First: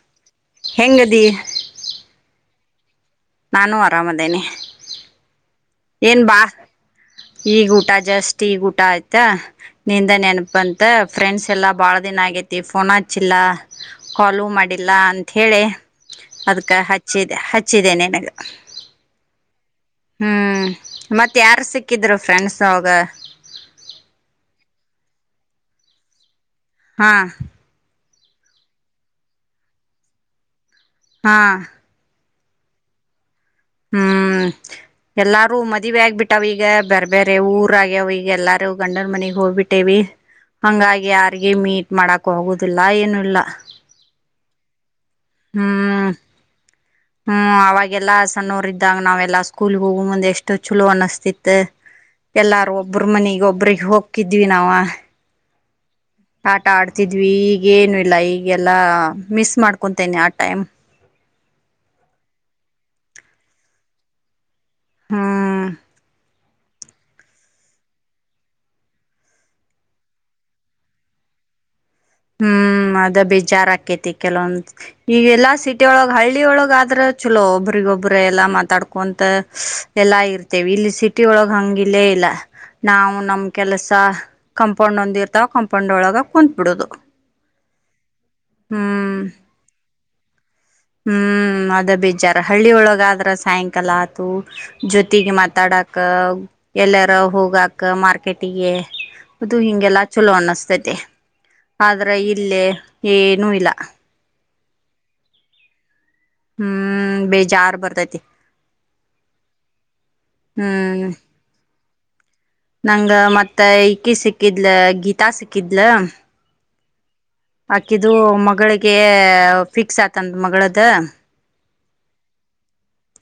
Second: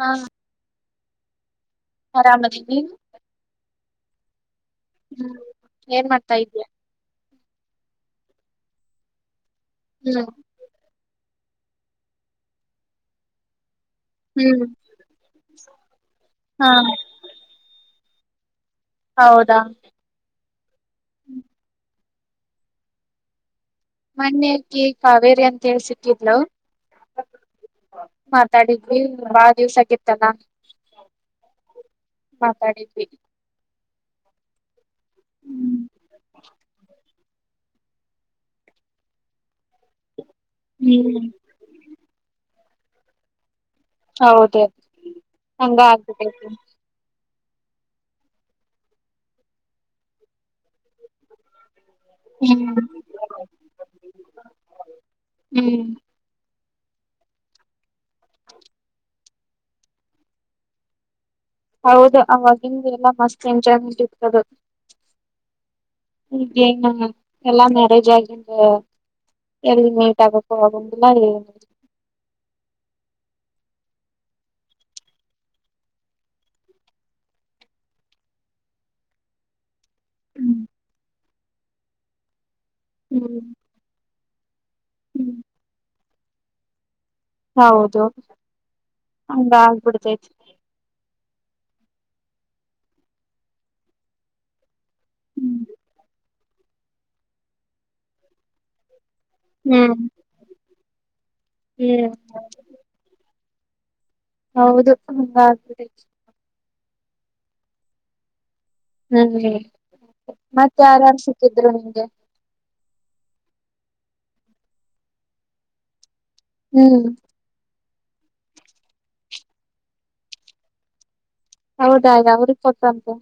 ಹಾ ದಿ ಹರಮ್ ಅದಿನಿ ನೀನು ನಾನು ಹರಾಮದಿನಿ ಹ್ಮ್ ಏನ್ ಮಾಡ್ತಾಯಿದಿಯ ಈಗ ಊಟ ಜಾಸ್ಟ್ ಈಗ ಊಟ ಆಯ್ತಾ ನಿಂದ ಹ್ಮ್ ನೆನಪ ಬಂತ್ ಫ್ರೆಂಡ್ಸ್ ಎಲ್ಲ ಭಾಳ ದಿನ ಆಗೈತಿ ಫೋನ ಹಚ್ಚಿಲ್ಲ. ಕಾಲು ಹ್ಮ್ ಮಾಡಿಲ್ಲ ಅಂತ ಹೇಳಿ ಹಾ ಅದಕ ಹಚ್ಚಿದೆ ಹಚ್ಚಿದೆ ನಿನಗ್. [inaudible] ಹೌದಾ. ಹ್ಮ್ ಮತ್ತ ಯಾರ್ ಸಿಕ್ ಸಿಕ್ಕಿದ್ರು ಫ್ರೆಂಡ್ಸ್ ಒಳಗ. ಮನ್ನೆ ಅಕಿ ಕಾವೇರಿ ಅಂತೇಳಿ ಸಿಕ್ಕಿದ್ಲು. ಹಾ ಮಾತಾಡಿದ್ವಿ ಬಾಳ ದಿವ್ಸ ಆಗಿತ್ತಲ್ಲ. ಹಾ ಮಾತಾಡಿದ್ವಿ. ಹ್ಮ್ ಎಲ್ಲಾರೂ ಮದುವಿ ಆಗ್ಬಿಟ್ಟಾವೀಗ ಬ್ಯಾರೆ ಬ್ಯಾರೆ ಊರ ಆಗ್ಯಾವ ಈಗ ಎಲ್ಲಾರೂ ಗಂಡನ ಮನಿಗ್ ಹೋಗ್ಬಿಟ್ಟೇವಿ. ಹಂಗಾಗಿ ಹ್ಮ್ ಯಾರ್ಗಿ ಮೀಟ್ ಮಾಡಕ್ ಹೋಗುದ್. ತಿಲ್ಲ ಏನುೂ ಇಲ್ಲ. ಹೌದ ಹಂಗ ಹ್ಮ್ ಆಗ್ಬಿಟೈತಿ. ಹ್ಮ್ ಅವಾಗೆಲ್ಲಾ ಸಣ್ಣೊರ ಇದ್ದಾಗ ನಾವೆಲ್ಲಾ ಸ್ಕೂಲ್ಗ್ ಹೋಗು ಮುಂದ್ ಎಷ್ಟೋ ಚಲೋ ಅನಸ್ತಿತ. ಎಲ್ಲಾರು ಹ್ಮ್ ಒಬ್ಬ್ರ ಮನಿಗ್ ಒಬ್ರಿಗೆ ಹೋಕಿದ್ವಿ ನಾವಾ. ಹ್ಮ್ ಆಟ ಆಡ್ತಿದ್ವಿ ಈಗೇನು ಇಲ್ಲ ಈಗೆಲ್ಲ ಮಿಸ್ ಮಾಡ್ಕೊತೇನೆ ಆ ಟೈಮ್. ಹೌದು ಅವಾಗಿಂದ ಎಲ್ಲಾ ಮಸ್ತ್ ಎಂಜಾಯ್ಮೆಂಟ್ ಇತ್ತ ಅದ. ಹ್ಮ್ ಈಗೇನು ಎಲ್ಲಾ ಮ್ಯಾರೇಜ್ ಆಗಿಂದ ಎಲ್ಲಿ ಮೀಟ್ ಆಗಕ್ಕು ಆಗೊಂಗಿಲ್ಲ ಏನಿಲ್ಲ. ಹ್ಮ್ ಅದ ಬೇಜಾರ್ ಆಕೈತಿ ಕೆಲವೊಂದ ಈಗೆಲ್ಲಾ ಸಿಟಿ ಒಳಗ್ ಹಳ್ಳಿಒಳಗಾದ್ರ ಚಲೋ ಒಬ್ರಿಗೊಬ್ರ ಎಲ್ಲಾ ಮಾತಾಡ್ಕೊಂತ. ಎಲ್ಲಾ ಹ್ಮ್ ಇರ್ತೇವೆ ಇಲ್ಲಿ ಸಿ ಸಿಟಿ ಒಳಗ ಹಂಗಿಲ್ಲೇ ಇಲ್ಲ. ನಾವು ನಮ್ ಕೆಲಸ. ಕಂಪೌಂಡ್ ಒಂದ ಇರ್ತಾವ ಕಂಪೌಂಡ್ ಒಳಗ ಕುಂತ್ಬಿಡೋದು. ಹೌದು ಹಂಗ ಆಗ್ಬಿಡ್ತೈ. ಹ ಹ್ಮ್ ಅದ ಬೇಜಾರ ಹಳ್ಳಿ ಒಳಗಾದ್ರ ಸಾಯಂಕಾಲ ಆತು. ಜೊತಿಗಿ ಹ್ಮ್ ಮಾತಾಡಕ. ಎಲ್ಲೆರ ಹೋಗಾಕ್ ಮಾರ್ಕೆಟಿಗೆ. ಅದು ಹ್ಮ್ ಹಿಂಗೆಲ್ಲ ಚಲೋ ಅನ್ನಿಸ್ತೈ ತ್ತೆ ಆದ್ರ ಹ್ಮ್ ಇಲ್ಲೇ ಏ ಏನು ಇಲ್ಲ. ಹೌದು ಹಂಗ ಆಗ್ತದೆ. ಹ್ಮ್ ಬೇಜಾರ್ ಬರ್ತೈತಿ. ಹ್ಮ್ ಮತ್ತೆ ಹ್ಮ್ ಆರಾಮ್ ಸಿಕ್ಕಿದ್ರು ಹ ನಂಗ ಮತ್ತ ಈಕಿ ಸಿಕ್ಕಿದ್ಲ ಗೀತಾ ಸಿಕ್ಕಿದ್ಲ ಹ್ಮ್ ಆಕಿದು ಮಗಳಿಗೆ ಫಿಕ್ಸ್ ಆತಂದ ಮಗಳದ. ಹೌದಯಾ ಯಾವಊರಿಗೆ ಕೊಟ್ರಂತೆ?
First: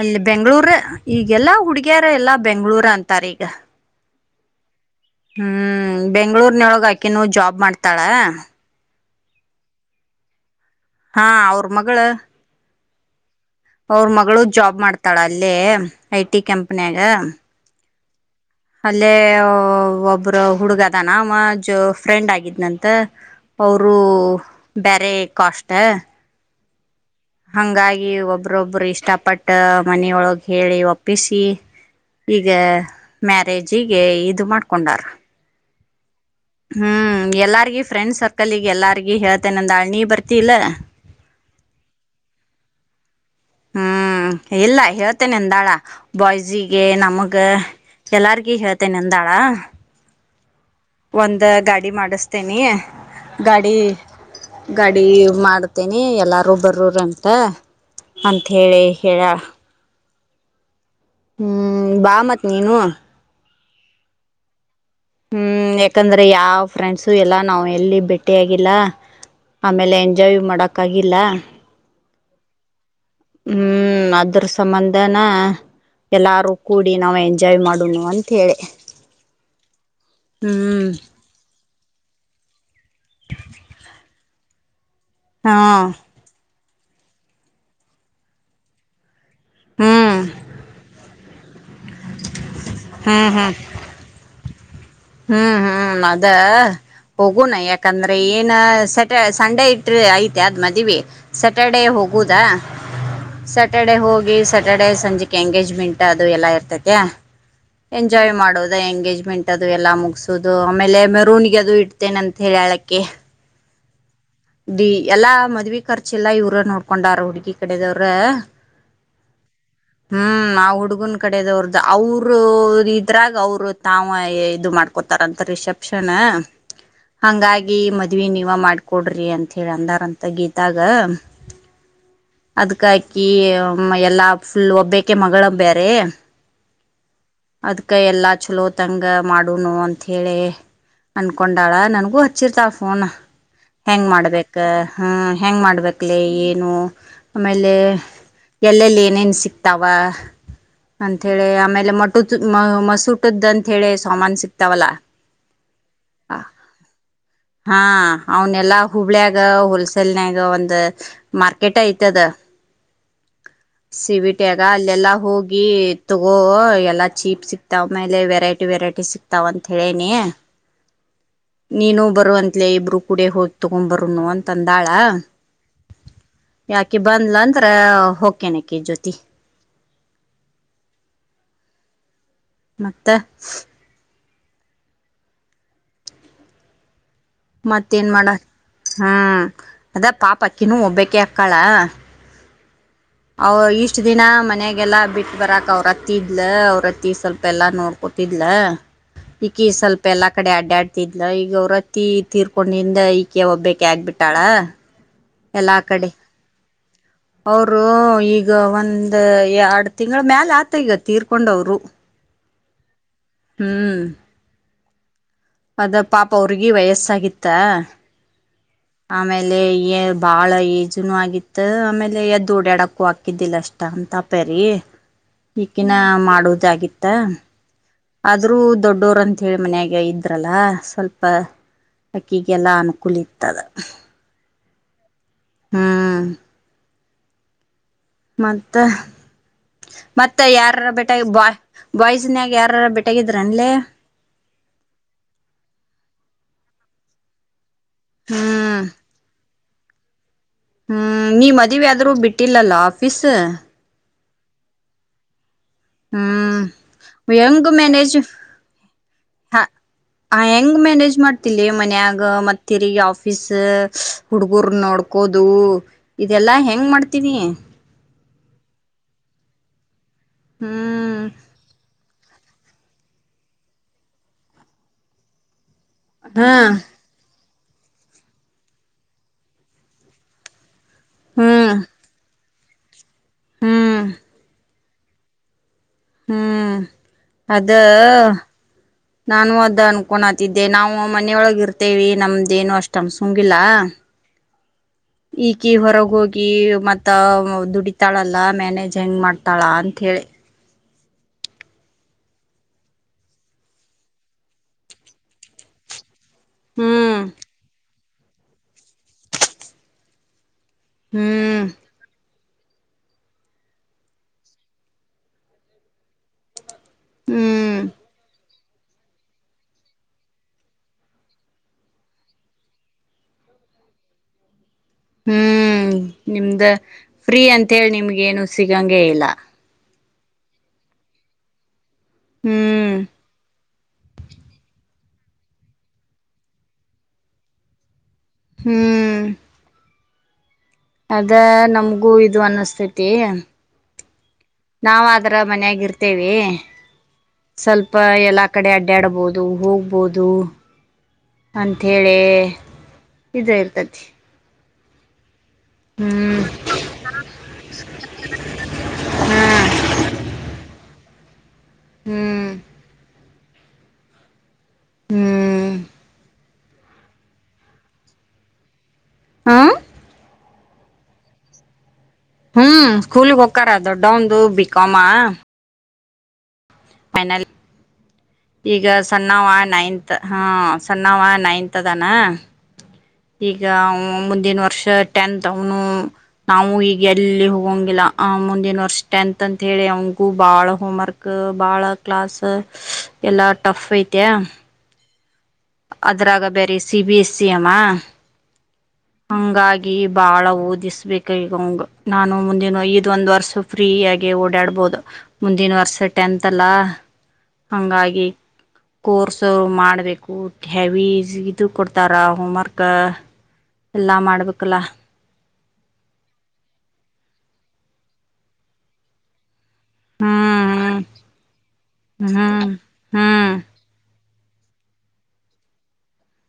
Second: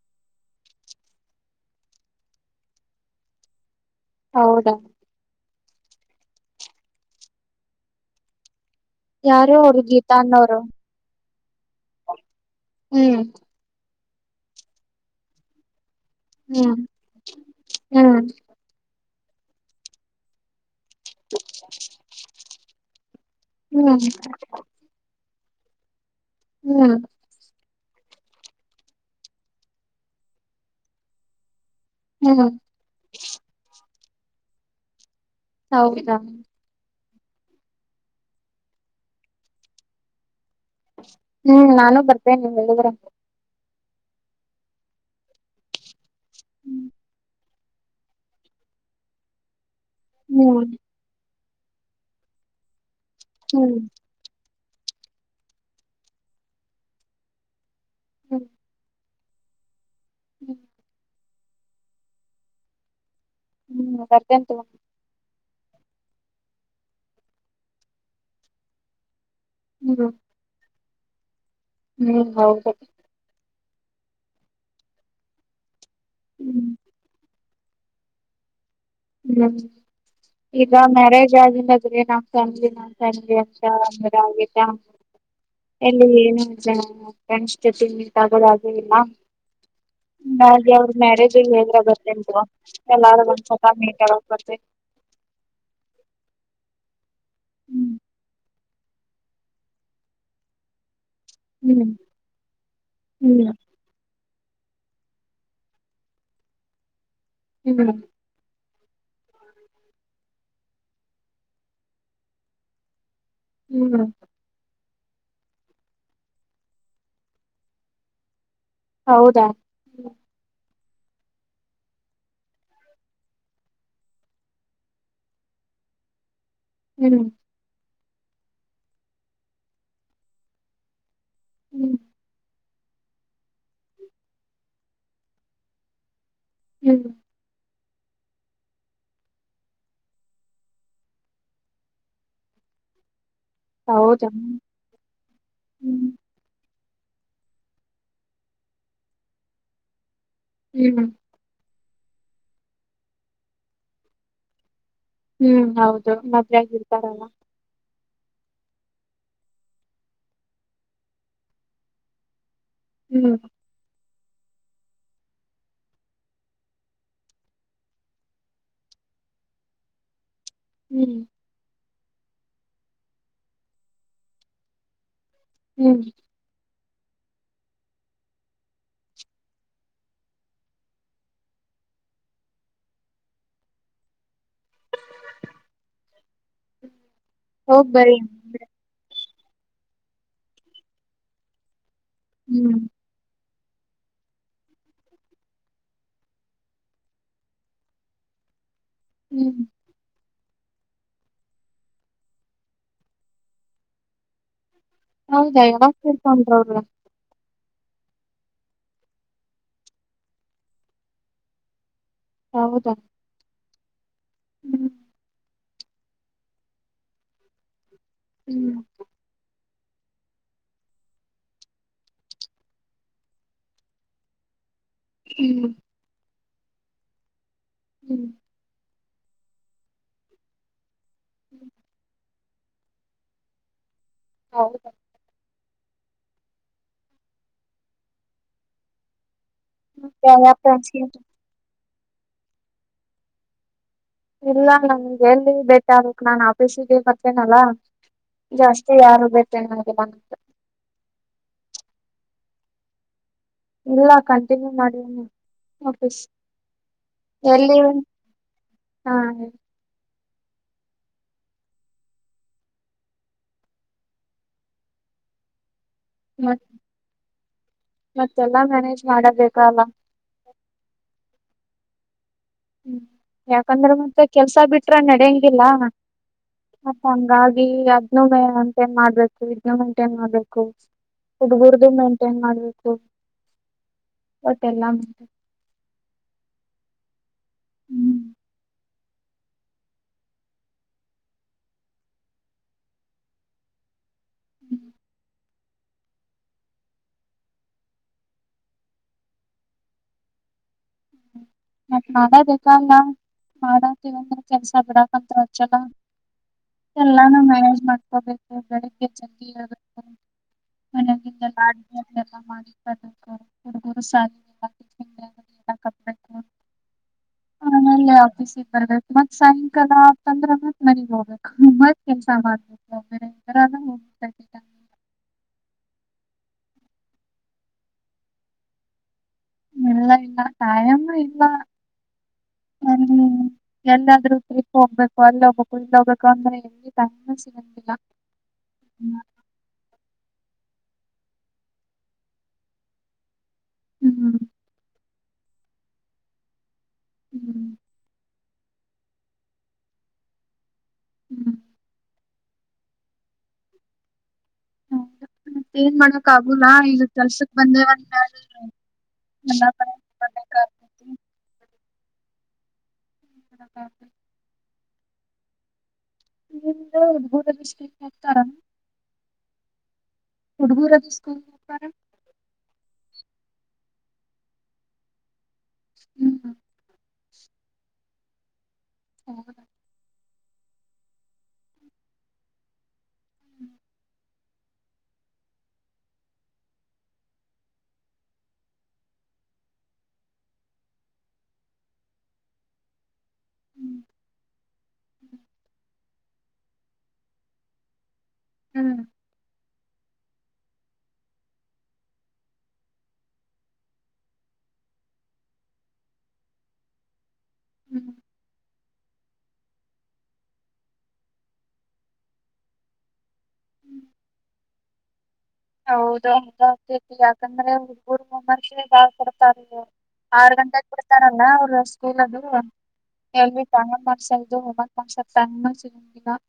ಅಲ್ಲಿ ಬೆಂಗ್ಳೂರ ಈಗೆಲ್ಲಾ ಹುಡುಗಿಯರ ಎಲ್ಲಾ ಬೆಂಗ್ಳೂರ ಅಂತಾರ ಈಗ. ಹೌದಾ ಹ್ಮ್ ಬೆಂಗ್ಳೂರ್ನೊಳಗ ಆಕೆ ನ ಜಾಬ್ ಮಾಡ್ತಾಳ. ಯಾರು ಅವರು ಗೀತಾ ಅನ್ನೋರು? ಹಾ ಅವ್ರ ಮಗಳು ಹ್ಮ್ ಅವ್ರ ಮಗಳು ಜಾಬ್ ಮಾಡ್ತಾಳ ಅಲ್ಲೇ ಐ ಟಿ ಹ್ಮ್ ಕಂಪನಿಯಾಗ ಹ್ಮ್ ಅ ಒಬ್ಬ್ರ ಹುಡುಗ ನ ಮಜ ಫ್ರೆಂಡ್ ಆಗಿದ್ನಂತ ಅವರು ಹ್ಮ್ ಬೇರೆ ಕಷ್ಟ ಹ್ಮ್ ಹಂಗಾಗಿ ಒಬ್ಬ್ರೊಬ್ರು ಇಷ್ಟಪಟ್ಟ ಮನೆಯೊಳಗೆ ಹೇಳಿ ಒಪ್ಪಿಸಿ ಈಗ ಹ್ಮ್ ಮ್ಯಾರೇಜ ಈ ಗೆ ಇದು ಮಾಡ್ಕೊಂಡಾರ. ಹೌದಾ ಹ್ಮ್ ಎಲ್ಲಾರಿಗ ಫ್ರೆಂಡ್ ಸರ್ಕಲ್ಗೆ ಎಲ್ಲಾರ್ಗ ಹೇಳ್ತೇನೆ ಅಂದ ಅಳ್ನಿ ಬರ್ತ ಇಲ ಹ್ಮ್ ನಾನು ಬರ್ತೇನೆ ನೀ ಎಲ್ಲಗರೆ ಹ್ಮ್ ಇಲ್ಲ ಹೇಳ್ತೇನೆಂದಾಳ. ಬಾಯ್ಸಿಗೆ ಹ್ಮ್ ನಮಗೆ ಎಲ್ಲಾರ್ಗಿ ಹೇಳ್ತೆೇನೆಂದಾಳ. ಹ್ಮ್ ಒಂದ ಗಾಡಿ ಮಾಡಿಸ್ತೇನಿ. ಗಾಡಿ ಹ್ಮ್ ಗಾಡಿ ಮಾಡ್ತೇನಿ ಎಲ್ಲಾರು ಬರೂರಂತ. ಅಂತ ಹೇಳಿ ಕೆರ ಹ್ಮ್ ಹ್ಮ್ ಬಾ ಮತ್ ನೀನು ಹ್ಮ್ ಬರ್ತಂತು ಹ್ಮ್ ಯಾಕಂದ್ರೆ ಯಾವ್ ಫ್ರೆಂಡ್ಸು ಎಲ್ಲಾ ನಾವ್ ಎಲ್ಲಿ ಭೇಟ್ಟಿಯಾಗಿಲ್ಲ. ಆಮೇಲೆ ಹ್ಮ್ ಎಂಜಾಯ್ ಮಾಡಕ್ ಅಗಿಲ್ಲ ಹ್ಮ್ ಹೌದು ಹ್ಮ್ ಅದ್ರ ಸಂಬಂಧನಾ ಎಲ್ಲಾರು ಹ್ಮ್ ಕೂಡಿ ನಾವ್ ಎಂಜಾಯ್ ಮಾಡೋಣ ಅಂತೇಳಿ ಹ್ಮ್ ಈಗ ಮ್ಯಾರೇಜ್ ಆಗಿಲ್ಲ ನಾನ್ ಫ್ಯಾಮಲಿ ನಾನ್ ಫ್ಯಾಮಿಲಿ ಅ ಅಂದ ಹಾ ಎಲ್ಲಿಏನು ಫ್ರೆಂಡ್ ಜೊತೆ ಮೀಟ್ ಆಗೋದು ಆಗೇಯಿಲ್ಲ ಹ್ಮ್ ಹಾಂಗಾಗಿ ಅವ್ರ ಮ್ಯಾರೇಜ್ [unintelligible] ಅರ್ಜೆಂಟ್ ಎಲ್ಲರೂ ಹ್ಮ್ ಹ್ಮ್ ಮತ್ತೆ ಹ್ಮ್ ಹ್ಮ್ ಅದೇ ಹೋಗೋಣ ಯಾಕಂದ್ರೆ ಏನ ಸಟ ಸಂಡೇ ಇಟ್ರ ಐತೆ ಅದ್ ಮದ್ವಿ ಸ್ಯಾಟರ್ಡೆ ಹ್ಮ್ ಹೋಗುದಾ ಹ್ಮ್ ಸ್ಯಾಟರ್ಡೆ ಹೋಗಿ ಸ್ಯಾಟರ್ಡೆ ಸಂಜೆಗೆ ಎಂಗೇಜ್ಮೆಂಟ್ ಅದು ಎಲ್ಲಾ ಇರ್ತೈತಿ ಹ್ಮ್ ಎಂಜಾಯ್ ಮಾಡೋದು ಎಂಗೇಜ್ಮೆಂಟ್ ಅದು ಎಲ್ಲ ಮುಗಸುದು ಆಮೇಲೆ ಮೆರೂನ್ಗೆ ಅದು ಇಡ್ತೇನೆ ಅಂತ ಹೇಳಿ ಹೇಳಕ್ಕಿ ಹ್ಮ್ ಡಿ ಎಲ್ಲಾ ಮದ್ವಿ ಖರ್ಚು ಎಲ್ಲ ಇವ್ರ ನೋಡ್ಕೊಂಡಾರ ಹುಡುಗಿ ಕಡೆದವ್ರ ಹೌದ ಹ್ಮ್ ನಾವು ಹುಡುಗ್ ಹುಡುಗ್ ಕಡೆದವ್ರ್ದ ಅವರು ಇದ್ರಾಗ ಅವರು ತಾವು ಇದು ಮಾಡ್ಕೋತಾರಂತ ರಿಸೆಪ್ಷನ್ ಹ್ಮ್ ಹಂಗಾಗಿ ಮತ್ತ ಮದ್ವಿ ನೀವ ಮಾಡ್ಕೊಡ್ರಿ ಅಂತ ಹೇಳಿ ಅಂದಾರಂತ ಗೀತಾಗ ಹ್ಮ್ ಅದ್ಕ್ ಹಾಕಿ ಎಲ್ಲಾ ಫುಲ್ ಒಬ್ಬಕೆ ಮಗಳು ಬೇರೇ ಹ್ಮ್ ಅದ್ಕ್ಕೆ ಎಲ್ಲ ಚಲೋ ತಂಗ ಮಾಡುನು ಅಂತೇಳಿ ಅನ್ಕೊಂಡಾಳ ನನಗೂ ಹಚ್ಚಿರ್ತಳ ಫೋನ್ ಹೆಂಗ್ ಹೌದಾ ಮಾಡ್ಬೇಕ ಹ್ಮ್ ಹೆಂಗ್ ಹ್ಮ್ ಮಾಡ್ಬೇಕಕ್ಲಿ ಏನು ಆಮೇಲೆ ಎಲ್ಲೆಲ್ಲಿ ಏನೇನ್ ಸಿಕ್ತವೆ ಹ್ಮ್ ಅಂತ ಹೇಳಿ ಆಮೇ ಮಟ್ಟ ಮಸುಟ್ ಅಂತ ಹೇಳಿ ಸಾಮಾನನ್ ಸಿಕ್ತಾವಲ್ಲಾ ಹ್ಮ್ ಹೌದು ಮದ್ವಗ ಇರ್ತಾರಲ್ಲ ಅವನ್ಲ್ಲಾ ಹುಬ್ಬಳ್ಯಾಗ ಹೋಲ್ಸೇಲ್ನ್ಯಾಗ ಒಂದ ಮಾರ್ಕೆಟ್ ಐತದ ಹ್ಮ್ ಸಿವಿಟ್ ಟಾಗ ಅಲ್ಲೆಲ್ಲಾ ಹೋಗಿ ತಗೋ ಎಲ್ಲಾ ಚೀಪ್ ಸಿಕ್ತಾವ ಮೇಲೆ ವೆರೈಟಿ ವೆರೈಟಿ ಸಿಕ್ತಾವ ಅಂತ ಹೇಳೇನಿ ಹ್ಮ್ ನೀನು ಬರುವ ಅಂತ್ಲೇ ಇಬರು ಕೂಡ ಹೋಗಿ ತಗೊಂ ಬರನು ಅಂತಂದಾಳ ಹ್ಮ್ ಯಾಕಿ ಬಂದ್ಲ ಅಂದ್ರ ಹೋಗಕೇನಕಿ ಜ್ಯೋತಿ ಮತ್ತೆ ಹೋಗ್ ಮತ್ತೇನ್ ಬರಿ ಮಾಡ ಹ್ಮ ಅದಾ ಪಾಪಕ್ಕಿನೂ ಒಬ್ಬೇಕ ಅಕ್ಕಾಳ ಹ್ಮ್ ಅವ ಇಷ್ಟ ದಿನ ಮನೆಯಗೆಲ್ಲಾ ಬಿಟ್ಟ ಬರಾಕ್ ಅವ್ರತ್ತಿದ್ಲ ಅವ್ರತ್ತಿ ಸ್ವಲ್ಪ ಎಲ್ಲಾ ನೋಡ್ಕೊಟ್ಟಿದ್ಲ ಹ್ಮ್ ಈಕೀ ಸ್ವಲ್ಪ ಎಲ್ಲ ಕಡೆ ಅಡ್ಡಾಡ್ತಿದ್ಲ ಈಗ ಅವರತ್ತಿ ತೀರ್ಕೊಂಡಿಂದ ಈಕೆ ಒಬ್ಬಕ್ಕೆ ಆಗ್ಬಿಟ್ಟಾಳ ಹೌದಾ ಎಲ್ಲಾ ಯಾವಾಗ ಕಡೆ ತೀರಿಕೊಂಡ್ರ ಅವ್ರ ಅವರು ಈಗ ಒಂದ ಎರಡು ತಿಂಗಳ ಮ್ಯಾಲ ಆತ ಈಗ ತೀರ್ಕೊಂಡವರು ಹೌದಾ ಹ್ಮ್ ಹ್ಮ್ ಅದ ಪಾಪ ಅವ್ರಗಿ ವಯಸ್ಸಾಗಿತ್ತ ಹ್ಮ್ ಆಮೇಲೆ ಏ ಬಾಳ ಈಏಜುನು ಆಗಿತ್ತ ಆಮೇಲೆ ಎದ್ದ ಓಡ್ಯಾಡಕ್ಕು ಹಾಕಿದ್ದಿಲ್ಲ ಅಷ್ಟ ಅಂತಪ್ಯರಿ ಹ್ಮ್ ಈಕ್ಕಿನ ಮಾಡುವುದು ಜಾಗಿತ್ತಾ ಹ್ಮ್ ಆದ್ರೂ ದೊಡ್ಡೋರ್ ಅಂತ ಹೇಳಿ ಮನ್ಯಾಗ ಇದ್ರಲ್ಲ ಸ್ವಲ್ಪ [unintelligible] ಗೆಲ್ಲಾ ಅನುಕೂಲ ಇತದ ಹೌದು ಹಾ ಮತ್ತೆ ಯಾವ ಮತ್ತೆ ಯಾವ ಯಾರ ಬೇಟ ಫ್ರೆಂಡ್ಸ್ ಬ ಬಾಯ್ಸನ್ಯಾಗ ಯಾರಾರ ಬಿಟಗಿದ್ರ ಅನ್ಲ್ಲ ಇಲ್ಲ ನನ್ಗೆ ಎ ಬೇಟ ಆಗಕ್ ನಾನ್ ಆಫೀಸಿಗೆ ಮತ್ತೇನಲ್ಲ ಹ್ಮ್ ಜಾಸ್ತಿ ಯಾರು ಬೇಕ [unintelligible] ಹ್ಮ್ ನೀ ಮದ್ವೀ ಆದ್ರೂ ಬಿಟ್ಟಿಲ್ಲಲ್ಲ ಆಫೀಸ್ ತ್ತೆ ಇಲ್ಲ ಕಂಟಿನ್ಯೂ ಮಾಡಣ ಫ ಹ್ಮ್ ಹೆಂಗ್ ಎಲ್ಲಿ ಮ್ಯಾನೇಜ್ ಹಾ ಆ ಹೆಂಗ್ ಮ್ಯಾನೇಜ್ ಮಾಡ್ತಿಲ್ಲಿ ಮನ್ಯಾಗ ಮತ್ತಿಗ ಆಫೀಸ್ ಹುಡ್ಗರ್ ನೋಡ್ಕೋದು ಇದೆಲ್ಲಾ ಮತ್ ಹೆಂಗ್ ಮಾಡ್ತೀನೀ ಮತ್ತೆಲ್ಲಾ ಮ್ಯಾನೇಜ್ ಮಾಡಬೇಕ ಅಲ್ಲ ಹ್ಮ್ ಹ್ಮ್ ಯಾಕಂದ್ರೆ ಮತ್ತೆ ಕೆಲ್ಸ ಬಿಟ್ರ ನಡಿಯಂಗಿಲ್ಲ ಹಾ ಹಸಂಗ ಈ ಅಗ್ನೋಮೆ ಅಂತಟ ಏನ್ ಮಾಡ್ಬೇಕು ವಿಜನೋಮ್ಂಟ ಏನ್ ಮಾಡ್ಬೇಕು ಹ್ಮ್ ಹುಡ್ಗಡ್ದು ಮೇಂಟೈನ್ ಮಾಡ್ಬೇಕು ಹ್ಮ್ ಹ ಹ ಲ್ಲ ಹ್ಮ್ ಅದ ಹ್ಮ್, ನಾನು ಅದ ಅನ್ಕೊಂನಾತಿದ್ದೆ ನಾವು ಮನೆಯೊಳಗ ಇರ್ತೇವಿ ನಮ್ದೇನು ಅಷ್ಟೊಂದ್ ಅಸುಂಗಿಲ್ಲಾ ಹ್ಮ್ ಈಕಿ ಹೊರಗ ಹೋಗಿ ಮತ್ತ ದುಡಿತಾಳಲ್ಲಾ ಮ್ಯಾನೇಜ್ ಹೆಂಗ್ ಮಾಡ್ತಾಳ ಅಂತ ಹೇಳಿ ಹ್ಮ ಮತ್ತ ಮಾಡ ಬಲ್ಲ ಮಾಡಂತವಂದ್ರ ಕೆಲ್ಸ ಬಿಡಕ್ಂತ ಹಚ್ಚಲ್ಲ ಹ್ಮ್ ಎಲ್ಲಾನು ಮ್ಯಾನೇಜ್ ಮಾಡ್ ಹೋಗಬೇಕು ಬೆಳಿಗ್ಗೆ ಜ [inaudible] ಹ್ಮ್ ಆಗುತ್ತೆ ಮ [inaudible] ಹ್ಮ್ ಆಮೇಲೆ ಆಫೀಸಿಗೆ ಬರ್ಬೇಕು ಮತ್ ಸಾಯಂಕಾಲಂದ್ರೆ ಮತ್ ಮನೆಗ್ ಹೋಗ್ಬೇಕು ಮತ್ತ್ ಕೆಲ್ಸ ಮಾಡ್ಬೇಕು ಬೇರೆರಲ್ಲೋಗ ಹ್ಮ್ ನಿಮ್ದ ಫ್ರೀ ಅಂತೇಳಿ ನಿಮ್ಗ ಏನು ಸಿಗಂಗಗೆ ಇಲ್ಲ ಇಲ್ಲ ಇಲ್ಲ ಟಯಾಮ ಇಲ್ಲ ಹ್ಮ್ ಎಲ್ಲಾದ್ರು ಟ್ರಿಪ್ ಹೋಗ್ಬೇಕು ಅಲ್ಲಿ ಹೋಗ್ಬೇಕು ಇಲ್ಲಿ ಹೋಗ್ಬೇಕು ಅಂದ್ರೆ ಟೈಮ್ ಆ ಸಿಗಂಗಿಲ್ಲ ಹ್ಮ್ ಅದ ನಮಗೂ ಇದು ಅನ್ನಸ್ತೇತಿ ಹ್ಮ್ ಹ್ಮ್ ನಾವು ಆದ ಅರ ಮನಯಾಗಿ ಇರ್ತೇವಿ ಸ್ವಲ್ಪ ಎಲ್ಲ ಕಡೆ ಅಡ್ಡಾಡ್ಬೋದು ಹೋಗ್ಬೋದು ಹ್ಮ್ ಅಂತ ಹೇಳಿ ಇದ್ರ ಇರ್ತತಿ ಹ್ಮ ಮತ್ತ ಏನ್ ಮಾಡಕ್ ಹ್ಮ್ ಆಗುಲ್ಲ ಈಗ ಕೆಲ್ಸಕ್ ಬಂದೇ ಒಂದ ಹಾ ಮೇ ಹ್ಮ್ [inaudible] ಹ್ಮ್ [unintelligible] ಹ ಹುಡುಗುರ ಸ್ಕ ಹ್ಮ್ ಸ್ಕೂಲ್ಗ್ ಹೊಕ್ಕಾರ ದೊಡ್ಡಾವಂದು ಬೀ ಕಾಮ್ ಹ್ಮ್ ಹ್ಮ್ ಫೈನಲ್ ಈಗ ಸಣ್ಣಾವ ಹೋಗಲ್ಲ ನೈನ್ತ್ ಹಾ ಸಣ್ಣಾವ ನೈನ್ತ್ ಅದಾನ ಈಗ ಅವ ಮುಂದಿನ ವರ್ಷ ಟೆಂತ್ ಅವನು ನಾವು ಈಗ ಎಲ್ಲಿ ಹೋಗಂಗಿಲ್ಲ ಮುಂದಿನ ವರ್ಷ ಟೆಂತ್ ಅಂತ ಹೇಳಿ ಅವಗೂ ಬಾಳ ಹೋಮ್ವರ್ಕ್ ಬಾಳ ಕ್ಲಾಸ್ ಎಲ್ಲಾ ಟಫ್ ಹ್ಮ್ ಐತೆ [inaudible] ಅದ್ರಾಗ ಬೇರೆ ಸಿ ಬಿ ಅವಾ. ಹ್ಮ್ ಬಾಳ ಓದಿಸ್ಬೇಕ ಈಗ ಅವಂಗ ನಾನು ಮುಂದಿನ ಇದ ಒಂದ್ ವರ್ಷ ಫ್ರೀ ಆಗಿ ಓಡಾಡ್ಬಹದು ಮುಂದಿನ ವರ್ಷ ಟೆಂತ್ ಅಲ್ಲ. ಹಂಗಾಗಿ. ಕೋರ್ಸ್ ಅವರು ಮಾಡ್ಬೇಕು. ಹೆವಿ ಈಸಿ ಇದು ಕೊಡ್ತಾರ ಹೋಮ್ವರ್ಕ್ ಎಲ್ಲಾ ಮಾಡ್ಬೇಕಲ್ಲ. [unintelligible] ಆರ್ ಗಂಟೆಗ್ ಹ್ಮ್ ಬಿಡ್ತಾರಲ್ಲ ಅವರ ಸ್ಕೂಲ್ ಅದು ಹ್ಮ್ ಹ್ಮ್ [unintelligible]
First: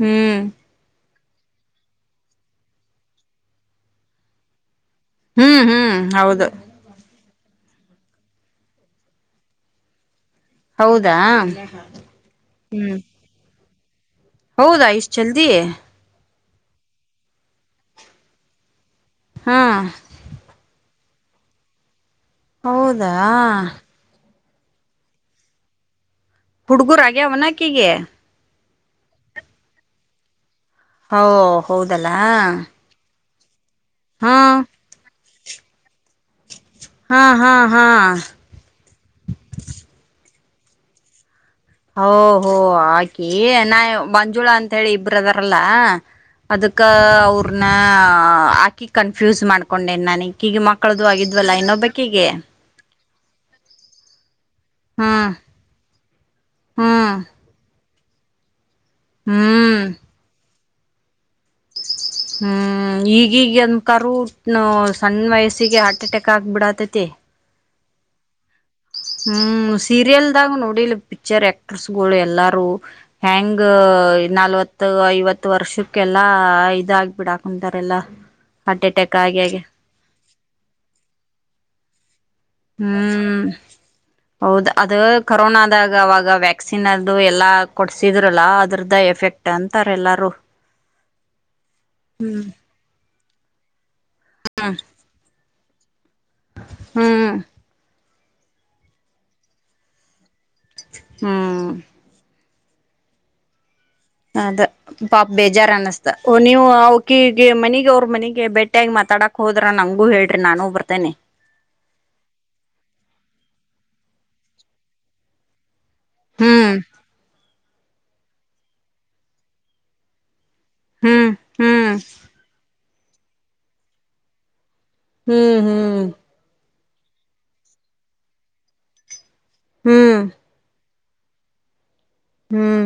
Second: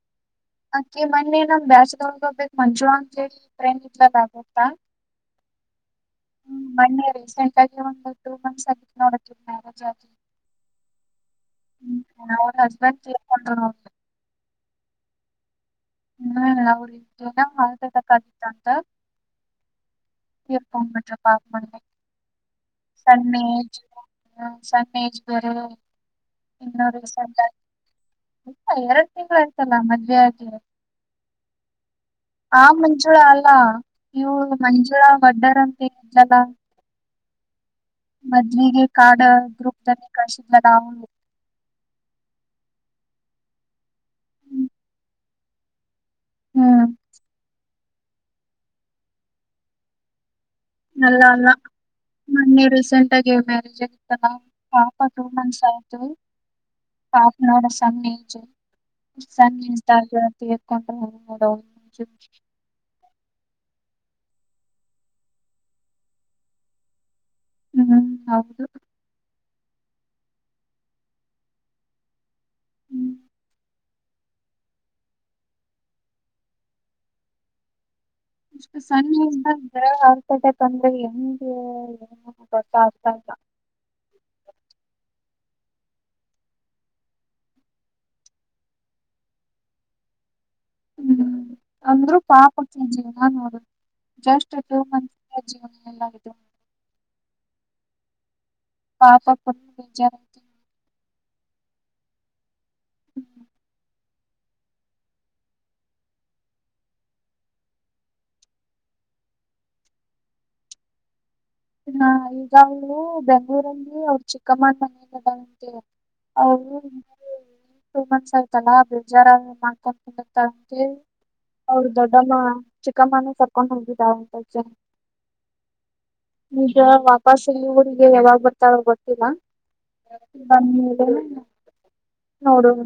ಹ್ಮ್ ಈ ಮನ್ನೇ ನಮ್ ಬ್ಯಾಸ ತಗೊಂಡ್ಕೋಗ್ಬೇಕು ಮಂಜುಳ ಅಂತೇಳಿ. [inaudible] ಹ್ಮ್ ಹ್ಮ್ ಹೌದು. ಹ್ಮ್ ಮೊನ್ನೆ ರೀಸೆಂಟ್ ಆಗಿ ಒಂದ ಟೂ ಮಂತ್ಸ್ ಆಗಿತ್ತ ನೋಡ ಮ್ಯಾರೇಜ್ ಆಗಿ. ಹೌದಾ ಹ್ಮ್, ಅವ್ರ ಹ್ಮ್. ಹಸ್ಬೆಂಡ್ ತೀರ್ಕೊಂಡ್ರು ನೋಡ್ರಿ ಹೌದಾ ಇಷ್ಟ್ ಜಲ್ದಿ. ಹ್ಮ ಅವರಿಗೆ ಏನೋ ಹಾರ್ಟ್ ಅಟ್ಯಾಕ್ ಆಗಿತ್ತ ಅಂತ. ಹಾ. [unintelligible] ಹೌದಾ. ಹ್ಮ ಸಣ್ಣ ಏಜ್ ಬೇರೆ. ಹುಡ್ಗುರಾಗ್ಯವ ಅನ ಅಕಿಗಿ ಹ ಎರಡ್ ತಿಂಗಳ ಆಗಿತ್ತ ಲಾ ಮದ್ವೆ ಆಗಿ. ಓಹ್ ಹೌದಲ್ಲಾ. ಹಾ ನೀವು ಮನುಷ್ಯರ ಒಡ್ಡರ ಹ ಹಾ ಹಾ ಹಾ ಮದ್ವಿಗೆ ಕಾರ್ಡ್ ಗ್ರೂಪ್ದಲ್ಲಿ ಕಳ ಬಾವ ಹೋ ಆಕಿ ನಾ ಮಂಜುಳ ಅಂತ ಹೇಳಿ ಇಬ್ರದಾರಲ್ಲ ಅದಕ್ಕ ಹ್ಮ್ ಅವ್ರನ್ನ ಹಾಕಿ ಕನ್ಫ್ಯೂಸ್ ಮಾಡ್ಕೊಂಡೆ ನನಗ್ ಕೀಗೆ ಮಕ್ಕಳ್ದು ಅಲ್ಲ ಅಲ್ಲ ಆಗಿದ್ವಲ್ಲ ಇನ್ನೊಬ್ಬ ಕೀಗೆ ಮೊನ್ನೆ [unintelligible] ಪಾಪ ಟೂ ಹ್ಮ್ ಮಂತ್ಸ್ ಆಯ್ತು. ಹ್ಮ್ ಹಾಫ್ನ್ರ್ ಕಮ್ಮಿ ಹೆಚ್ಚು. ಹ್ಮ್ [unintelligible] [unintelligible] ಹ್ಮ್ ಈ ಈಗನ್ ಕರು ಸಣ್ಣ ವಯಸ್ಸಿಗೆ ಹಾರ್ಟ್ ಅಟ್ಯಾಕ್ ಆಗ್ಬಿಡತೈತಿ. ಹ್ಮ್ ಹೌದು. ಹ್ಮ್ ಸೀರಿಯಲ್ದಾಗ ನೋಡಿಲ್ ಪಿಕ್ಚರ್ ಆಕ್ಟ್ರಸ್ ಗಳು, ಎಲ್ಲ. ಟ್ರೂ ಹ್ಮ್ ಹೆಂಗ, ನಲ್ವತ್ತು, ಐವತ್ತು, ವರ್ಷಕ್ಕೆಲ್ಲಾ ಇದಾಗಬಿಡಾಕಂತಾರೆಲ್ಲಾ. ಇಷ್ಟ ಸಣ್ಣ ವಯಸ್ಸದಗ ಹಾರ್ಟ್ ಅಟ್ಯಾಕ್ ಅಂದ್ರೆ ಹೆಂಗ. ಹ್ಮ್ ಹೌದ ಅದ ಕೊರೋನದಾಗ ಅವಾಗ ವ್ಯಾಕ್ಸಿನ್ ಅದು ಎಲ್ಲಾ ಕೊಡ್ಸಿದ್ರಲ್ಲ ಅದ್ರದ್ದ ಎಫೆಕ್ಟ್ ಅಂತಾರೆ ಎಲ್ಲಾರೂ. ಹ್ಮ್ ಅಂದ್ರು ಪಾಪಅನ್ಸ್ತು ಹಾ ಹೌದು. ಜಸ್ಟ್ ಟು ಮಂತ್ಸ್ಗ್ ಲ್ಲ ಹ್ಮ್ ಪಾಪ ಕೊ ಬಜ ಹ್ಮ [inaudible] ಅದ ಪಾಪ ಬೇಜಾರ್ ಅನ್ನಿಸ್ತ ನೀವು ಅವಕಿಗೆ ಮನಗಿ ಅವ್ರ ಮನಗಿ ಬೆೇಟಿಯಾಗಿ ಮಾತಾಡಕ್ ಹೋದ್ರನ್ ಹಂಗೂ ಹೇಳ್ರಿ ನಾನು ಬರ್ತೇನೆ. ಹಾ ಈಗಾಗಲೂ ಬೆಂಗ್ಗಳೂರಲ್ಲಿ ಅವರು ಚಿಕ್ಕಮ್ಮನ ಮನಿ ಆದ ಅಂತ. ಹ್ಮ್ [unintelligible] ಟೂ ಮಂತ್ಸ್ ಆಯತಲ್ಲ [unintelligible] [unintelligible] ಹ್ಮ್ ಅವ್ರ್ ಹ್ಮ್ ದೊಡ್ಡಮ್ಮ ಚಿ ಕಮಾನ ಸಕನ್ [unintelligible] ಹ್ಮ್ ಹ್ಮ್ ಈಗ ವಾಪಸ್ಲ್ಲಿ ಊರಿಗೆ ಯಾವಾಗ್ ಬರ್ತಾರ ಗೊತ್ತಿಲ್ಲ ಹ್ಮ್ ಬಂದ [unintelligible] ನೋಡು ಹ್ಮ್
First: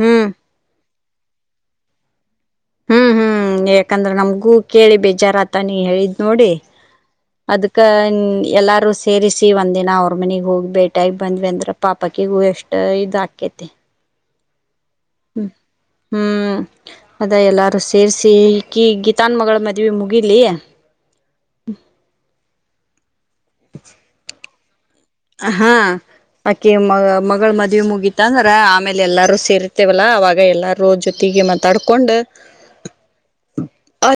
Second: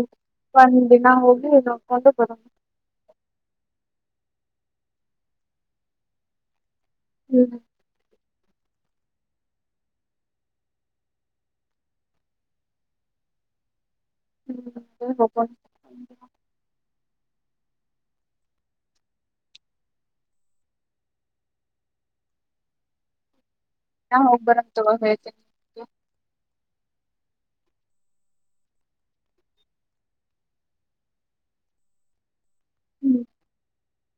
ಹ್ಮ್ ದಿನ ಹೋಗಿ ನೋಡ್ಕೊಂಡು ಬರದು ಹ್ಮ್ ಹ್ಮ್ ಯಾಕಂದ್ರೆ ನಮ್ಗೂ ಕೇಳಿ ಬೇಜಾರತ ನೀ ಹೇಳಿದ್ ನೋಡಿ ಹ್ಮ್ ಅದ್ಕ್ಕ ಎಲ್ಲಾರು ಸಸೆ ಸೇರಿಸಿ ಒಂದ ದಿನ ಅವ್ರ ಮನೆಗ್ ಹೋಗಿ ಬೇಟಾಗಿ ಬಂದ್ ಅಂದ್ರೆ ಪಾಪಕ್ಕಿಗೂ ಎಷ್ಟ ಇದ ಆಕತಿ ಹ್ಮ್ ಹ್ಮ ಹೋಗೋಣ ಹ್ಮ್ ಅದ ಎಲ್ಲಾರು ಸೆ ಸೇರಿಸಿ ಕಿ ಗೀತಾನ್ ಮಗಳ ಮದುವೆ ಮುಗೀಲಿ ಹಾ ಹೋಗ್ಬರ ಹಾ ಅಕೆ ಮ ಗಳು ಮದ್ವೇ ಮುಗಿತ ಅಂದ್ರ ಆಮೇಲೆ ಎಲ್ಲಾರು ಸೇರಿತೇವಲ್ಲ ಅವಾಗ ಎಲ್ಲಾರೂ ಜೊತೆಗೆ ಮಾತಾಡ್ಕೊಂಡ್ ಹ್ಮ್ ಹ